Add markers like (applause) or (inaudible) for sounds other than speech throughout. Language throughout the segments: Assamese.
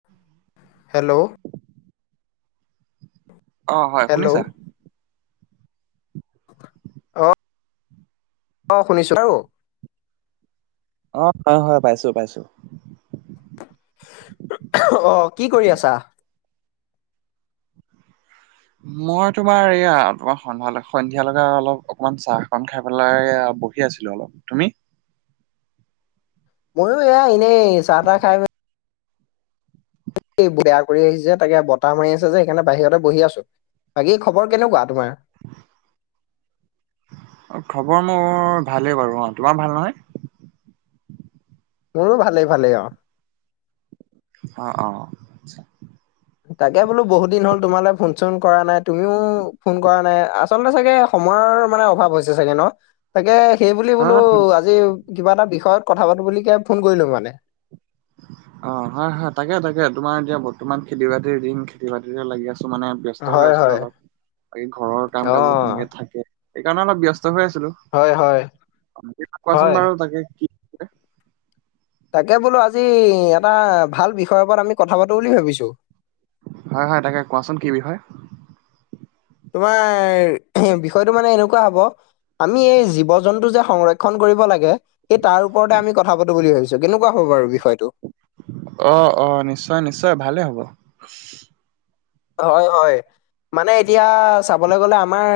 (inaudible) হেল্ল'। অ' হয়। হেল্ল' শুনিছা? অ' অ'। শুনিছো। অ' হয় হয়। পাইছো পাইছো। অ'। কি কৰি আছা? মই তোমাৰ এইয়া তোমাৰ সন্ধিয়ালে সন্ধিয়ালকে অলপ অকমান চাহকন খাই পেলাই বহ আছিলো অলপ। তুমি? মইও এয়া এনেই চাহ তাহ খাই এই বেয়া কৰি আহিছে। তাকে বতাহ মাৰি আছে যে, সেইকাণে বাহিয়তে বহি আছো। বাকী খবৰ কেনেকুৱা তোমাৰ? অ' খবৰ মোৰ ভালেই বাৰু অ'। তোমাৰ ভাল নহয়? মোৰো ভালে ভালে, অ'। অ' অ'। তাকে বোলো বহুত দিন হ'ল তোমালে ফোন চোন কৰা নাই। তুমিও ফোন কৰা নাই। আচলতে চাগে সময়ৰ মানে অভাৱ হৈছে চাগে ন? তাকে সেইবুলি হয় বোলো হয় আজি কিবা এটা বিষয়ত কথা পাতো বুলি কে ফোন কৰিলো মানে। অ' হয় হয়, তাকে তাকে। তোমাৰ এতিয়া বৰ্তমান খেতি বাতিৰ দিন। খেতি বাতিৰে লাগি আছো মানে। ব্যস্ত হৈ হয় আছিলো হয় অলপ, বাকী ঘৰৰ কাম অ কাজবোৰ তেনেকে থাকেই সেইকাৰণে অলপ ব্যস্ত হৈ আছিলো। হয় হয় কোৱাচোন হয় বাৰু তাকে কি? তাকে বোলো আজি এটা ভাল বিষয়ৰ ওপৰত আমি কথা পাতো বুলি ভাবিছো। হয় হয় তাকে, কোৱাচোন কি বিষয়? তোমাৰ সেই বিষয়টো মানে এনেকুৱা হ'ব, - আমি এই জীৱ জন্তু যে সংৰক্ষণ কৰিব লাগে- সেই তাৰ ওপৰতে আমি কথা পাতো বুলি ভাবিছো, কেনেকুৱা হ'ব বাৰু বিষয়টো? অঁ' অঁ' নিশ্চয় নিশ্চয়, ভালে হ'ব। হয় হয়। মানে এতিয়া চাবলে গ'লে আমাৰ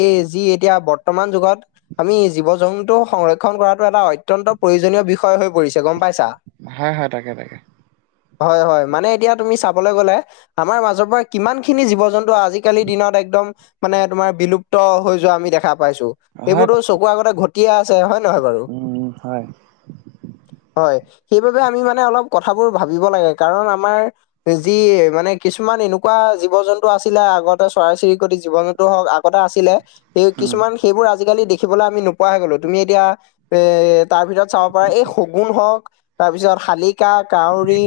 এই যি এতিয়া বৰ্তমান যুগত- আমি জীৱ জন্তু সংৰক্ষন কৰাটো এটা অত্যন্ত প্ৰয়োজনীয় বিষয় হৈ পৰিছে। গম পাইছা? হয় হয় তাকে তাকে। হয় হয়, মানে এতিয়া তুমি চাবলৈ গলে আমাৰ মাজৰ পৰা- কিমান খিনি জীৱ জন্তু আজিকালিৰ দিনত একদম মানে তোমাৰ বিলুপ্ত হৈ যোৱা আমি দেখা পাইছো। হয় সেইবোৰতো চকুৰ আগতে ঘটিয়ে আছে হয় নহয় বাৰু? উম, হয়, হয়, সেইবাবে আমি মানে অলপ কথাবোৰ ভাবিব লাগে, কাৰণ আমাৰ- যি মানে কিছুমান এনোক- কুৱা জীৱ জন্তু আছিলে আগতে চৰাই চিৰিকটি জীৱ জন্তু হওক আগতে আছিলে সেই উম, কিছুমান- সেইবোৰ আজিকালি দেখিবলে আমি নোপোৱা গ'লো, তুমি এতিয়া এ- তাৰ ভিতৰত চাব পাৰা এই শগুন হওক- তাৰপিছত শালিকা কাউৰী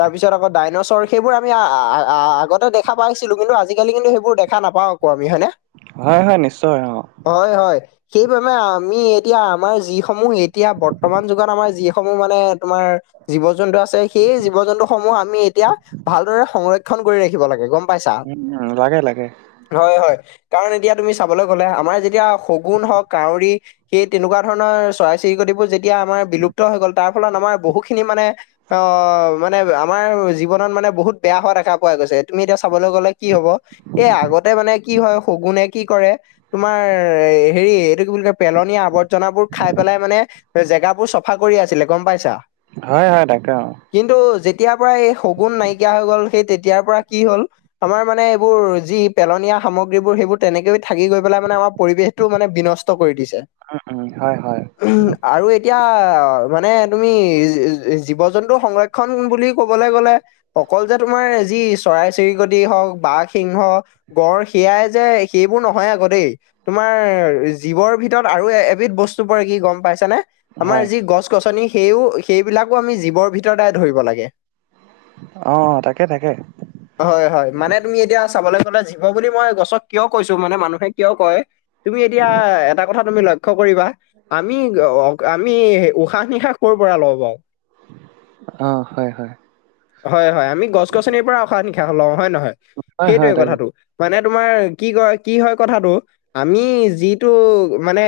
তাৰপিছত আকৌ ডাইনছৰ- সেইবোৰ আমি আগতে দেখা পাইছিলো কিন্তু আজিকালি কিন্তু সেইবোৰ দেখা নাপাওঁ আকৌ আমি হয়নে। হয় হয়, নিশ্চয় হয় অঁ'। হয় হয়। সেইবাবে আমি এতিয়া আমাৰ যিসমূহ এতিয়া বৰ্তমান যুগত আমাৰ যিসমূহ মানে তোমাৰ- জীৱ- জন্তু আছে। সেই জীৱ- জন্তুসমূহ আমি এতিয়া ভালদৰে সংৰক্ষন কৰি ৰাখিব লাগে। গম- পাইছা উম উম' লাগে লাগে। হয় হয়, কাৰণ এতিয়া তুমি চাবলৈ গ'লে, আমাৰ যেতিয়া শগুণ হওঁক কাউৰী- সেই তেনেকুৱা ধৰণৰ চৰাই- চিৰিকটিবোৰ যেতিয়া আমাৰ বিলুপ্ত হৈ গ'ল, তাৰ ফলত আমাৰ বহুখিনি মানে- অঁ' মানে, আমাৰ জীৱনত মানে বহুত বেয়া হোৱা দেখা পোৱা গৈছে। তুমি এতিয়া চাবলে গ'লে কি হ'ব, এই আগতে মানে কি হয় শগুণ এক- কি কৰে, তোমাৰ হেৰি, এইটো কি বুলি কয়, পেলনীয়া আৱৰ্জনাবোৰ খাই পেলাই মানে- জেগাবোৰ চফা কৰি আছিলে, গম পাইছা? হয় হয়, তাকে অঁ'। কিন্তু, যেতিয়াৰ পৰা এই শগুণ নাইকিয়া হৈ গ'ল, সেই তেতিয়াৰ পৰা- কি হ'ল, আমাৰ মানে এইবোৰ যি পেলনীয়া সামগ্ৰীবোৰ সেইবোৰ তেনেকৈ থাকি গৈ পেলাই মানে আমাৰ- পৰিৱেশটো মানে বিনষ্ট কৰি দিছে। উম, উম, হয়, হয়, উমহ' আৰু এতিয়া মানে তুমি জীৱ- জন্তু সংৰক্ষণ বুলি কবলে গ'লে- অকল যে তোমাৰ যি চৰাই- চিৰিকটি হওঁক বাঘ, সিংহ- গঁড় সেয়াই যে সেইবোৰ নহয় আকৌ দেই। তোমাৰ জীৱৰ ভিতৰত আৰু এবিধ বস্তু পৰে, কি গম পাইছা নে? আমাৰ হয়। যি গছ- গছনি সেইও সেইবিলাকো আমি জীৱৰ ভিতৰতে ধৰিব লাগে। অঁ, তাকে তাকে। হয় হয়, মানে তুমি এতিয়া চাবলে গ'লে, জীৱ বুলি মই গছক কিয় কৈছো? মানে মানুহে কিয় কয়? তুমি এতিয়া এটা কথা- তুমি লক্ষ্য কৰিবা আমি- অ- অ- আমি উশাহ- নিশাহ ক'ৰ পৰা লওঁ বাও? অ', হয় হয়। হয় হয়। আমি গছ- গছনিৰ পৰা উশাহ- নিশাহ লওঁ, হয় নহয়? হয়, হয়, সেইটোয়ে তাকে, কথাটো। মানে তোমাৰ কি কয়, কি হয় কথাটো, আমি যিটো মানে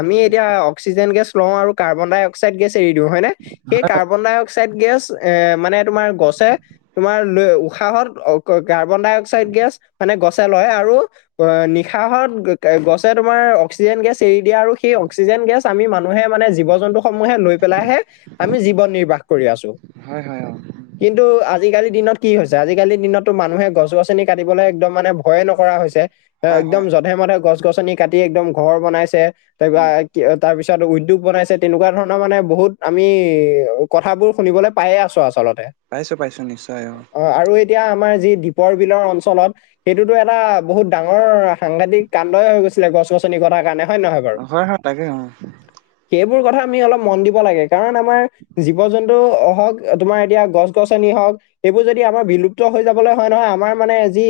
আমি এতিয়া অক্সিজেন গেছ লওঁ আৰু কাৰ্বন- ডাই- অক্সাইড গেছ এৰি দিওঁ, হয়নে? সেই কাৰ্বন- ডাই অক্সাইড গেছ এ, মানে তোমাৰ গছে তোমাৰ লৈ উশাহত অ ক কাৰ্বন- ডাই- অক্সাইড গেছ মানে গছে লয় আৰু অ, নিশাহত গছে তোমাৰ অক্সিজেন গেছ এৰি দিয়ে আৰু সেই অক্সিজেন গেছ আমি মানুহে মানে জীৱ- জন্তু সমূহে লৈ পেলাইহে, আমি জীৱন নিৰ্বাহ কৰি আছো। হয়, হয়, অ'। কিন্তু, আজিকালি দিনত কি হৈছে? আজিকালি দিনতটো মানুহে গছ- গছনি কাটিবলে একদম মানে ভয়ে নকৰা হৈছে। এ, হয়, একদম হয়, যধে- মধে গছ- গছনি কাটি একদম ঘৰ বনাইছে এইবা উম, কিঅ তাৰপিছত উদ্যোগ বনাইছে, তেনেকুৱা ধৰণৰ মানে বহুত আমি কথাবোৰ শুনিবলৈ পায়ে আছোঁ আচলতে। পাইছো পাইছো নিশ্চয় অঁ। আৰু এতিয়া, আমাৰ যি দ্বীপৰ বিলৰ অঞ্চলত সেইটোতো এটা বহুত ডাঙৰ সাংঘাতিক কাণ্ডই হৈ গৈছিলে, গছ- গছনি কটা কাৰণে। হয়ন নহয় বাৰু? হয়, হয়, তাকে অ', সেইবোৰ কথা আমি অলপ মন দিব লাগে, কাৰণ আমাৰ জীৱ- জন্তু হওঁক, তোমাৰ এতিয়া গছ- গছনি হওঁক। সেইবোৰ যদি আমাৰ বিলুপ্ত হৈ যাবলে হয় নহয়, আমাৰ মানে যি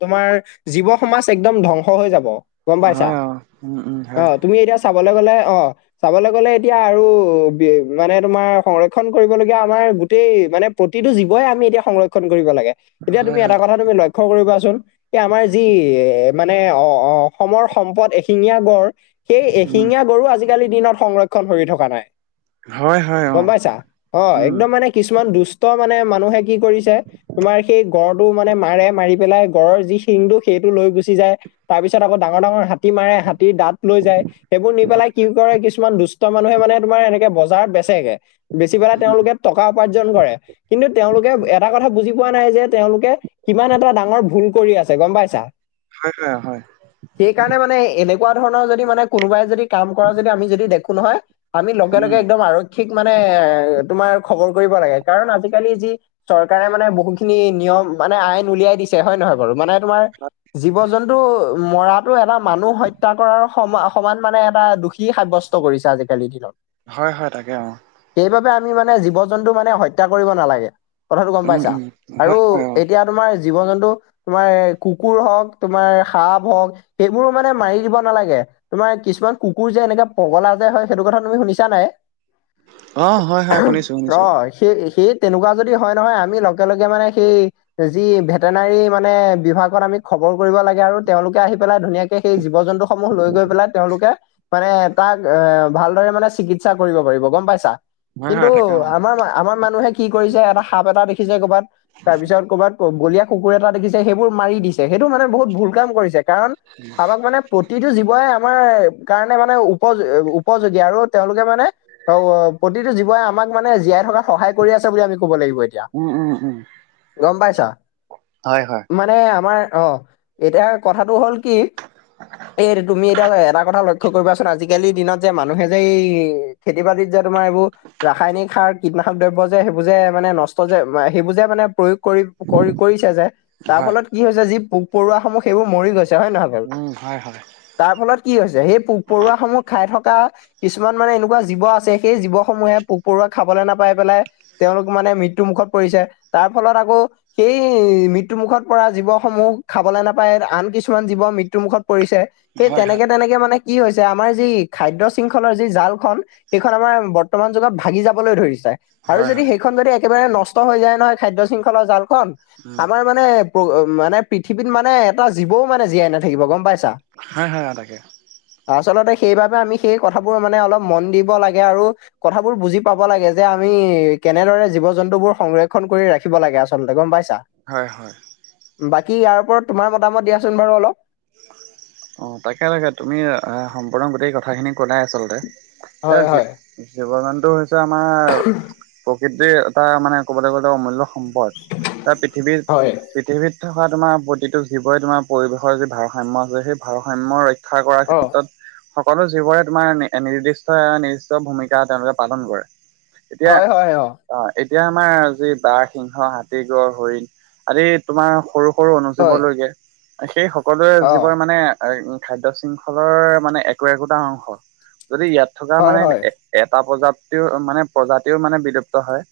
তোমাৰ জীৱ সমাজ একদম ধ্বংস হৈ যাব। গ'ম পাইছা হয়, অ', উম, উম, হয়, অ', তুমি এতিয়া চাবলে গ'লে অঁ চাবলে গ'লে এতিয়া আৰু বি মানে তোমাৰ সংৰক্ষণ কৰিব লগীয়া আমাৰ গোটেই মানে প্ৰতিটো জীৱ ৱই আমি এতিয়া সংৰক্ষণ কৰিব লাগে। এতিয়া হয়, তুমি এটা হয়, কথা তুমি লক্ষ্য কৰিবা চোন। এ, আমাৰ যি এ, মানে অ- অ- অসমৰ সম্পদ এশিঙীয়া গঁড় সেই উম, এশিঙীয়া গঁড়ো আজিকালিৰ দিনত সংৰক্ষণ হৈ থকা নাই। হয়, হয়, গ'ম অ', পাইছা? অ', উম, একদম মানে কিছুমান দুষ্ট মানে মানুহে কি কৰিছে, তোমাৰ সেই গঁড়টো মানে মাৰে মাৰি পেলাই গঁড়ৰ যি শিঙটো সেইটো লৈ গুচি যায়। তাৰপিছত আকৌ ডাঙৰ- ডাঙৰ হাত তী মাৰে হাতীৰ দাঁত লৈ যায়। সেইবোৰ নি পেলাই কি কৰে কিছুমান দু ষ্ট মানুহে মানে তোমাৰ এনেকে বজাৰ বেচেগে, বেচি পেলাই উম, তেওঁলোকে টকা উপাৰ্জন কৰে। কিন্তু তেওঁলোকে এটা কথা বুজি পোৱা নাই যে তেওঁলোকে কিমান এটা ডাঙৰ ভুল কৰি আছে, গম পাইছা? হয় হয় হয়। সেই কাৰণে মানে এনেকুৱা ধৰণৰ যদি মানে কোনোবাই যদি কাম কৰা যদি আমি যদি দেখো নহয় আমি লগে লগে উম, একদম আৰক্ষীক মানে এ তোমাৰ খবৰ কৰিব লাগে, কাৰণ আজি আজিকালি যি চৰকাৰে মানে বহু খিনি নিয়ম মানে আইন উলিয়াই দিছে হয়ন নহয় বাৰু? মানে তোমাৰ জীৱ জন্তু ও মৰাতো এটা মানুহ হত্যা কৰাৰ সমা সমান মানে এটা দুখী সাব্যস্ত কৰিছে আজি কালিৰ দিনত। হয় হয় তাকে অঁ সেইবাবে আমি মানে জীৱ জন্তু মানে হত্যা কৰিব নালাগে, কথাটো গ'ম উম, পাইছা? উম, আৰু হয়, হয়, অ', এতিয়া তোমাৰ জীৱ জন্তু তোমাৰ কুকুৰ হও'ক তোমাৰ সাপ হও'ক। সেইবোৰো মানে মাৰি দিব নালাগে। তোমাৰ কিছুমান কুকুৰ যে এনেকে পগলা যে হয়, সেইটো কথা তুমি শুনিছা নাই? অ', হয়, হয়, শুনিছোঁ, অ শুনিছোঁ, সেই সেই তেনেকুৱা যদি হয় নহয় আমি লগে লগে মানে সেই যি ভেটেনাৰী মানে বিভাগত আমি খবৰ কৰিব লাগে আৰু তেওঁলোকে আহি পেলাই ধুনীয়াকে সেই জীৱ-জন্তু সমূহ লৈ গৈ পেলাই তেওঁলোকে মানে তাক এ ভালদৰে মানে চিকি চিকিৎসা কৰিব পাৰিব গম পাইছা, হয়, কিন্তু হয়, তাকে অ', আমাৰ আমাৰ মানুহে কি কৰিছে এটা সাপ এটা দেখিছে কৰ'বাত। তাৰ পিছত ক'বাত বলীয়া কুকুৰ এটা দেখিছে সেইবোৰ মাৰি দিছে সেইটো মানে বহুত ভুল কাম কৰিছে। কাৰণ কাবাক মানে প্ৰতিটো জীৱই আমাৰ কাৰণে মানে উপযো উপযোগী আৰু তেওঁলোকে মানে ত প্ৰতিটো জীৱই আমাক মানে জীয়াই থকা সহায় কৰি আছে বুলি আমি কব লাগিব এতিয়া, উম, উম, উম, গম পাইছ, হয়, হয়। ম মানে আমাৰ অ এতিয়া কথাটো হ'ল কি? এই তুমি এতিয়া এটা কথা লক্ষ্য কৰিবাচোন আজিকালিৰ দিনত যে মানুহে যে এই খেতি বাতিত যে তোমাৰ এইবোৰ ৰাসায়নিক সাৰ কীটনাশক দ্ৰব্য যে সেইবো যে মানে নষ্ট যে সেইবো যে মানে প্ৰয়োগ কৰি কৰিছে যে, তাৰ হয়, ফলত কি হৈছে যি পোক পৰুৱাসমূহ সেইবোৰ মৰি গৈছে হয় নহয় বাৰু। উম, হয়, হয়, তাৰ ফলত কি হৈছে সেই পোক পৰুৱাসমূহ খাই থকা কিছুমান মানে এনেকুৱা জীৱ আছে সেই জীৱসমূহে পোক পৰুৱা খাবলে নাপাই পেলাই তেওঁলোক মানে মৃত্যু মুুখত পৰিছে, তাৰ ফলত আকৌ সেই মৃত্যু মুুখত পৰা জীৱসমূহ খাবলে নাপায় আন কিছুমান জীৱ মৃত্যুমুখত পৰিছে। সেই হয়, হয়, তেনেকে তেনেকে মানে কি হৈছে আমাৰ যি খাদ্য শৃংখলৰ যি জালখন। সেইখন আমাৰ বৰ্তমান যুগত ভাগি যাবলৈ ধৰিছে। আৰু হয়, যদি হয়, সেইখন যদি একেবাৰে নষ্ট হৈ যায় নহয় খাদ্যয় শৃংখলৰ জালখন, উম, আমাৰ মানে মানে পৃথিৱীত মানে এটা জীৱও মানে জীয়াই নাথাকিব গম পাইছা। হয় হয় আৰু তাকে। আচলতে সেইবাবে আমি সেই কথাবোৰ মানে অলপ মন দিব লাগে আৰু। কথাবোৰ বুজি পাব লাগে যে আমি তুমি কেনেদৰে জীৱ -জন্তু বোৰ সংৰক্ষন কৰি ৰাখিব লাগে আচলতে গম পাইছা। হয় হয়। বাকী ইয়াৰ ওপৰত তোমাৰ মতামত দিয়াচোন বাৰু অলপ? অ তাকে তাকে তুমি সম্পূৰ্ণ গোটেই কথাখিনি ক'লাই আচলতে। হয় এতিয়া হয় জীৱ জন্তু হৈছে আমাৰ। প্ৰকৃতিৰ এটা মানে ক'বলৈ গ'লে অমূল্য সম্পদ, তাৰ পৃথিৱীৰ হয়। পৃথিৱীত থকা তোমাৰ প্ৰতিটো জীৱই তোমাৰ পৰিৱেশৰ যি ভাৰসাম্য আছে সেই ভাৰসাম্য ৰক্ষা ৰক্ষা কৰাৰ অ' ক্ষেত্ৰত। সকলো জীৱৰে তোমাৰ নিৰ্দিষ্ট নিৰ্দিষ্ট ভূমিকা তেওঁলোকে পালন কৰে। এতিয়া হয় হয় অ' এতিয়া আমাৰ যি বাঘ, সিংহ, হাতী, গড়, হৰিণ আদি তোমাৰ সৰু সৰু হয় জীৱলৈকে সেই সকলোৱে অ' যিবোৰ মানে খাদ্য শৃংখলৰ মানে একো একোটা অংশ, যদি ইয়াত থকা হয় মানে হয় এটা প্ৰজাতিও মানে প্ৰজাতিও মানে বিলুপ্ত হয়,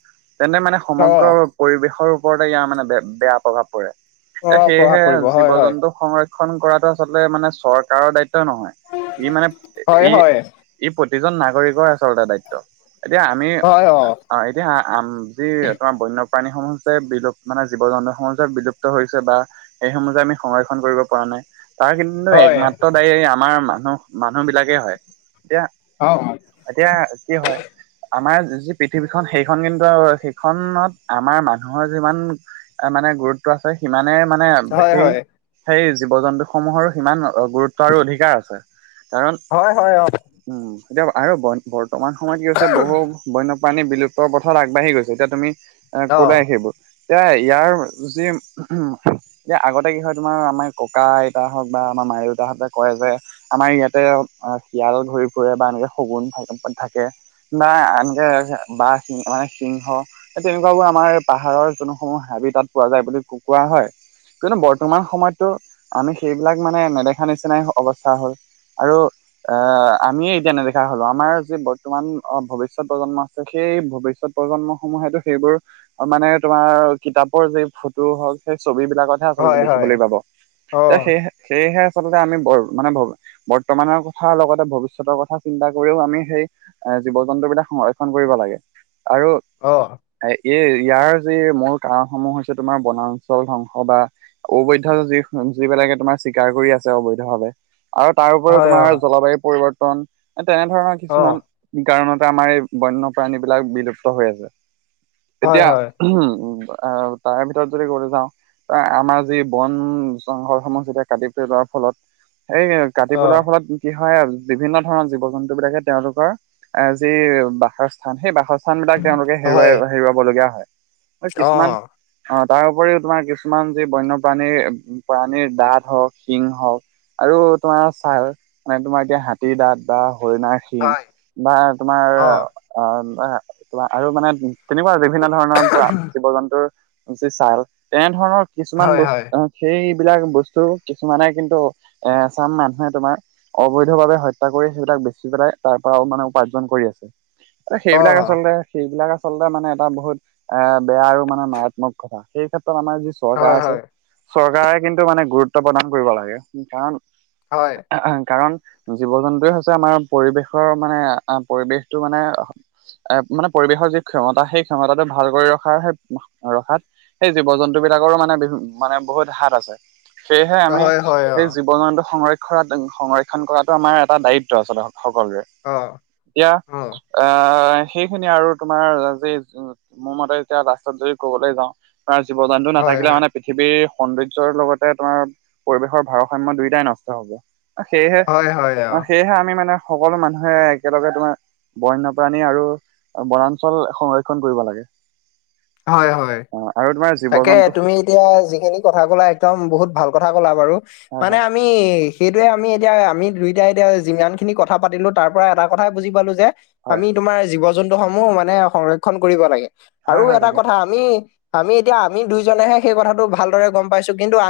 তেন্তে মানে সমগ্ৰ অ'। পৰিৱেশৰ ওপৰতে ইয়াৰ মানে বে বেয়া প্ৰভাৱ পৰে, এ অ' প্ৰভাৱ সেয়েহে পৰিব জীৱ হয় হয় জন্তু সংৰক্ষণ কৰাটো আচলতে মানে চৰকাৰৰ দায়িত্ব নহয়, ই মানে হয় ই হয় ই প্ৰতিজন নাগৰিকৰ আচলতে দায়িত্ব, এতিয়া আমি অ' এতিয়া আ যি তোমাৰ বন্যপ্ৰাণীসমূহ যে বিলুপ মানে জীৱ জন্তুসমূহ যে বিলুপ্ত হৈছে বা সেইসমূহ যে আমি সংৰক্ষণ কৰিব পৰা নাই, তাৰ কিন্তু হয় অ'। একমাত্ৰ দায়ী আমাৰ মানুহ মানুহ বিলাকেই হয়, এতিয়া অ', অ'। এতিয়া, কি হয় আমাৰ যি পৃথিৱীখন সেইখন কিন্তু সেইখনত আমাৰ মানুহৰ যিমান মানে গুৰুত্ব আছে, সিমানে মানে হয় সেই হয় সেই জীৱ-জন্তুসমূহৰো সিমান গুৰুত্ব আৰু অধিকাৰ আছে, কাৰণ হয় উম, এতিয়া আৰু বৰ্তমান সময়ত কি হৈছে, বহু বন্যপ্ৰাণী বিলুপ্ত পথত আগবাঢ়ি গৈছে, এতিয়া তুমি এ অ' অ' ক'লাই সেইবোৰ। এতিয়া, ইয়াৰ যি উম, এতিয়া আগতে কি হয় তোমাৰ আমাৰ ককা- আইতা হওক বা আমাৰ মায়-দেউতাহঁতে কয় যে আমাৰ ইয়াতে শিয়াল ঘৰি ফুৰে বা এনেকে শগুন থাকে বা এনেকে বাঘ মানে সিংহ তেনেকুৱাবোৰ আমাৰ পাহাৰৰ যোনসমূহ হাবি তাত পোৱা যায় বুলি কোৱা হয়। কিন্তু বৰ্তমান সময়তটো আমি সেইবিলাক মানে নেদেখা নিচিনাই অৱস্থা হ'ল। আৰু আহ, আমিয়ে এতিয়া নেদেখা হ'লো, আমাৰ যি বৰ্তমান অ', ভৱিষ্যত প্ৰজন্ম আছে, সেই ভৱিষ্যত প্ৰজন্মসমূহেতো সেইবোৰ মানে তোমাৰ, কিতাপৰ যি ফটো হওক, সেই ছবি বিলাকত হে আচলতে হয় হয় দেখিবলৈ পাব, অ' এতিয়া সে সেয়েহে আচলতে আমি বৰ মানে বৰ্তমানৰ কথা, লগতে ভৱিষ্যতৰ কথা চিন্তা কৰিও আমি সেই এ, জীৱ-জন্তু বিলাক সংৰক্ষণ কৰিব লাগে, আৰু অ'। এই ইয়াৰ যি মূল কাৰণসমূহ হৈছে, তোমাৰ বনাঞ্চল ধ্বংস বা অবৈধ যি যিবিলাকে তোমাৰ চিকাৰ কৰি আছে অবৈধভাৱে, আৰু তাৰ উপৰিও হয় অ' তোমাৰ জলবায়ু পৰিৱৰ্তন তেনেধৰণৰ অ' কিছুমান কাৰণতে আমাৰ এই বন্যপ্ৰাণী বিলাক বিলুপ্ত হৈ আছে। হয় এতিয়া, হয় উম, তাৰে ভিতৰত যদি ক'বলে যাওঁ, আমাৰ যি বন ঘৰসমূহ যেতিয়া কাটি পেলোৱাৰ ফলত, সেই কাটি অ' পেলোৱাৰ ফলত কি হয়, বিভিন্ন ধৰণৰ জীৱ-জন্তু বিলাকে তেওঁলোকৰ এ, যি বাস স্থান, সেই বাসস্থান বিলাক তেওঁলোকে হেৰুৱাই হয়। হেৰুৱাবলগীয়া হয়, আৰু অ', কিছুমান অ', তাৰ উপৰিও তোমাৰ কিছুমান যি বন্যপ্ৰাণীৰ প্ৰাণীৰ দাঁত হওক, সিং হওক আৰু তোমাৰ ছাৰ মানে, তোমাৰ এতিয়া হাতী দাঁত বা হৰিণাৰ সিং হয়। বা অ', তোমাৰ অ', (unintelligible) আৰু মানে তেনেকুৱা বিভিন্ন ধৰণৰ (unintelligible) জীৱ-জন্তুৰ যি ছাল, তেনে ধৰণৰ কিছুমান হয়, হয়, বস্তু সেইবিলাক বস্তু কিছুমানে কিন্তু এচাম মানুহে তোমাৰ অবৈধভাৱ বাবে হত্যা কৰি, সেইবিলাক বেচি পেলাই, তাৰ পৰা মানে উপাৰ্জন কৰি আছে। সেইবিলাক অ', আচলতে সেইবিলাক আচলতে মানে এটা বহুত এ বেয়া আৰু মানে মাৰাত্মক কথা। সেই ক্ষেত্ৰত আমাৰ যি চৰকাৰ হয়, আছে, হয়, চৰকাৰে কিন্তু মানে গুৰুত্ব প্ৰদান কৰিব লাগে, কাৰণ হয়। আহ', কাৰণ জীৱ-জন্তুৱে হৈছে আমাৰ পৰিৱেশৰ মানে, পৰিৱেশটো মানে এ, মানে পৰিৱেশৰ যি ক্ষমতা, সেই ক্ষমতাটো ভাল কৰি ৰখাৰে ৰখাত সেই জীৱ-জন্তু বিলাকৰো মানে (unintelligible) মানে বহুত হাত আছে। সেয়েহে আমি হয়, হয়, সেই অ', জীৱ-জন্তু সংৰক্ষণ সংৰক্ষণ কৰাটো আমাৰ এটা দায়িত্ব আচলতে সকলোৰে অ', এতিয়া- অ', আঁহ', -সেইখিনি আৰু তোমাৰ যি মোৰ মতে এতিয়া লাষ্টত যদি ক'বলৈ যাওঁ- তা'ত জীৱ-জন্তু হয়, নাথাকিলে হয়, মানে- পৃথিৱীৰ সৌন্দৰ্যৰ লগতে তোমাৰ পৰিৱেশৰ ভাৰসাম্য দুয়োটাই নষ্ট হ'ব। সেয়েহে হয়, হয়, অ' সেয়েহে আমি মানে সকলো মানুহে একেলগে তোমাৰ- বন্যপ্ৰাণী আৰু বনাঞ্চল সংৰক্ষণ কৰিব লাগে। হয়-হয়। অ আৰু তোমাৰ জীৱ তাকেহে জন্তু তুমি এতিয়া যিখিনি কথা ক'লা - একদম বহুত ভাল কথা কলা বাৰু, হয় মানে- হয় আমি সেইটোয়ে আমি এতিয়া আমি দুইটাই এতিয়া যিমান খিনি কথা পাতিলোঁ তাৰ পৰা এটা কথাই বুজি পালো যে- হয় আমি তোমাৰ জীৱ-জন্তু সমূহ মানে সংৰক্ষণ কৰিব লাগে। আৰু হয় হয় এটা- তাকে আমি-আমি এতিয়া আমি দুইজনে'হে সেই কথাটো ভালদৰে গম পাইছোঁ, কিন্তু আ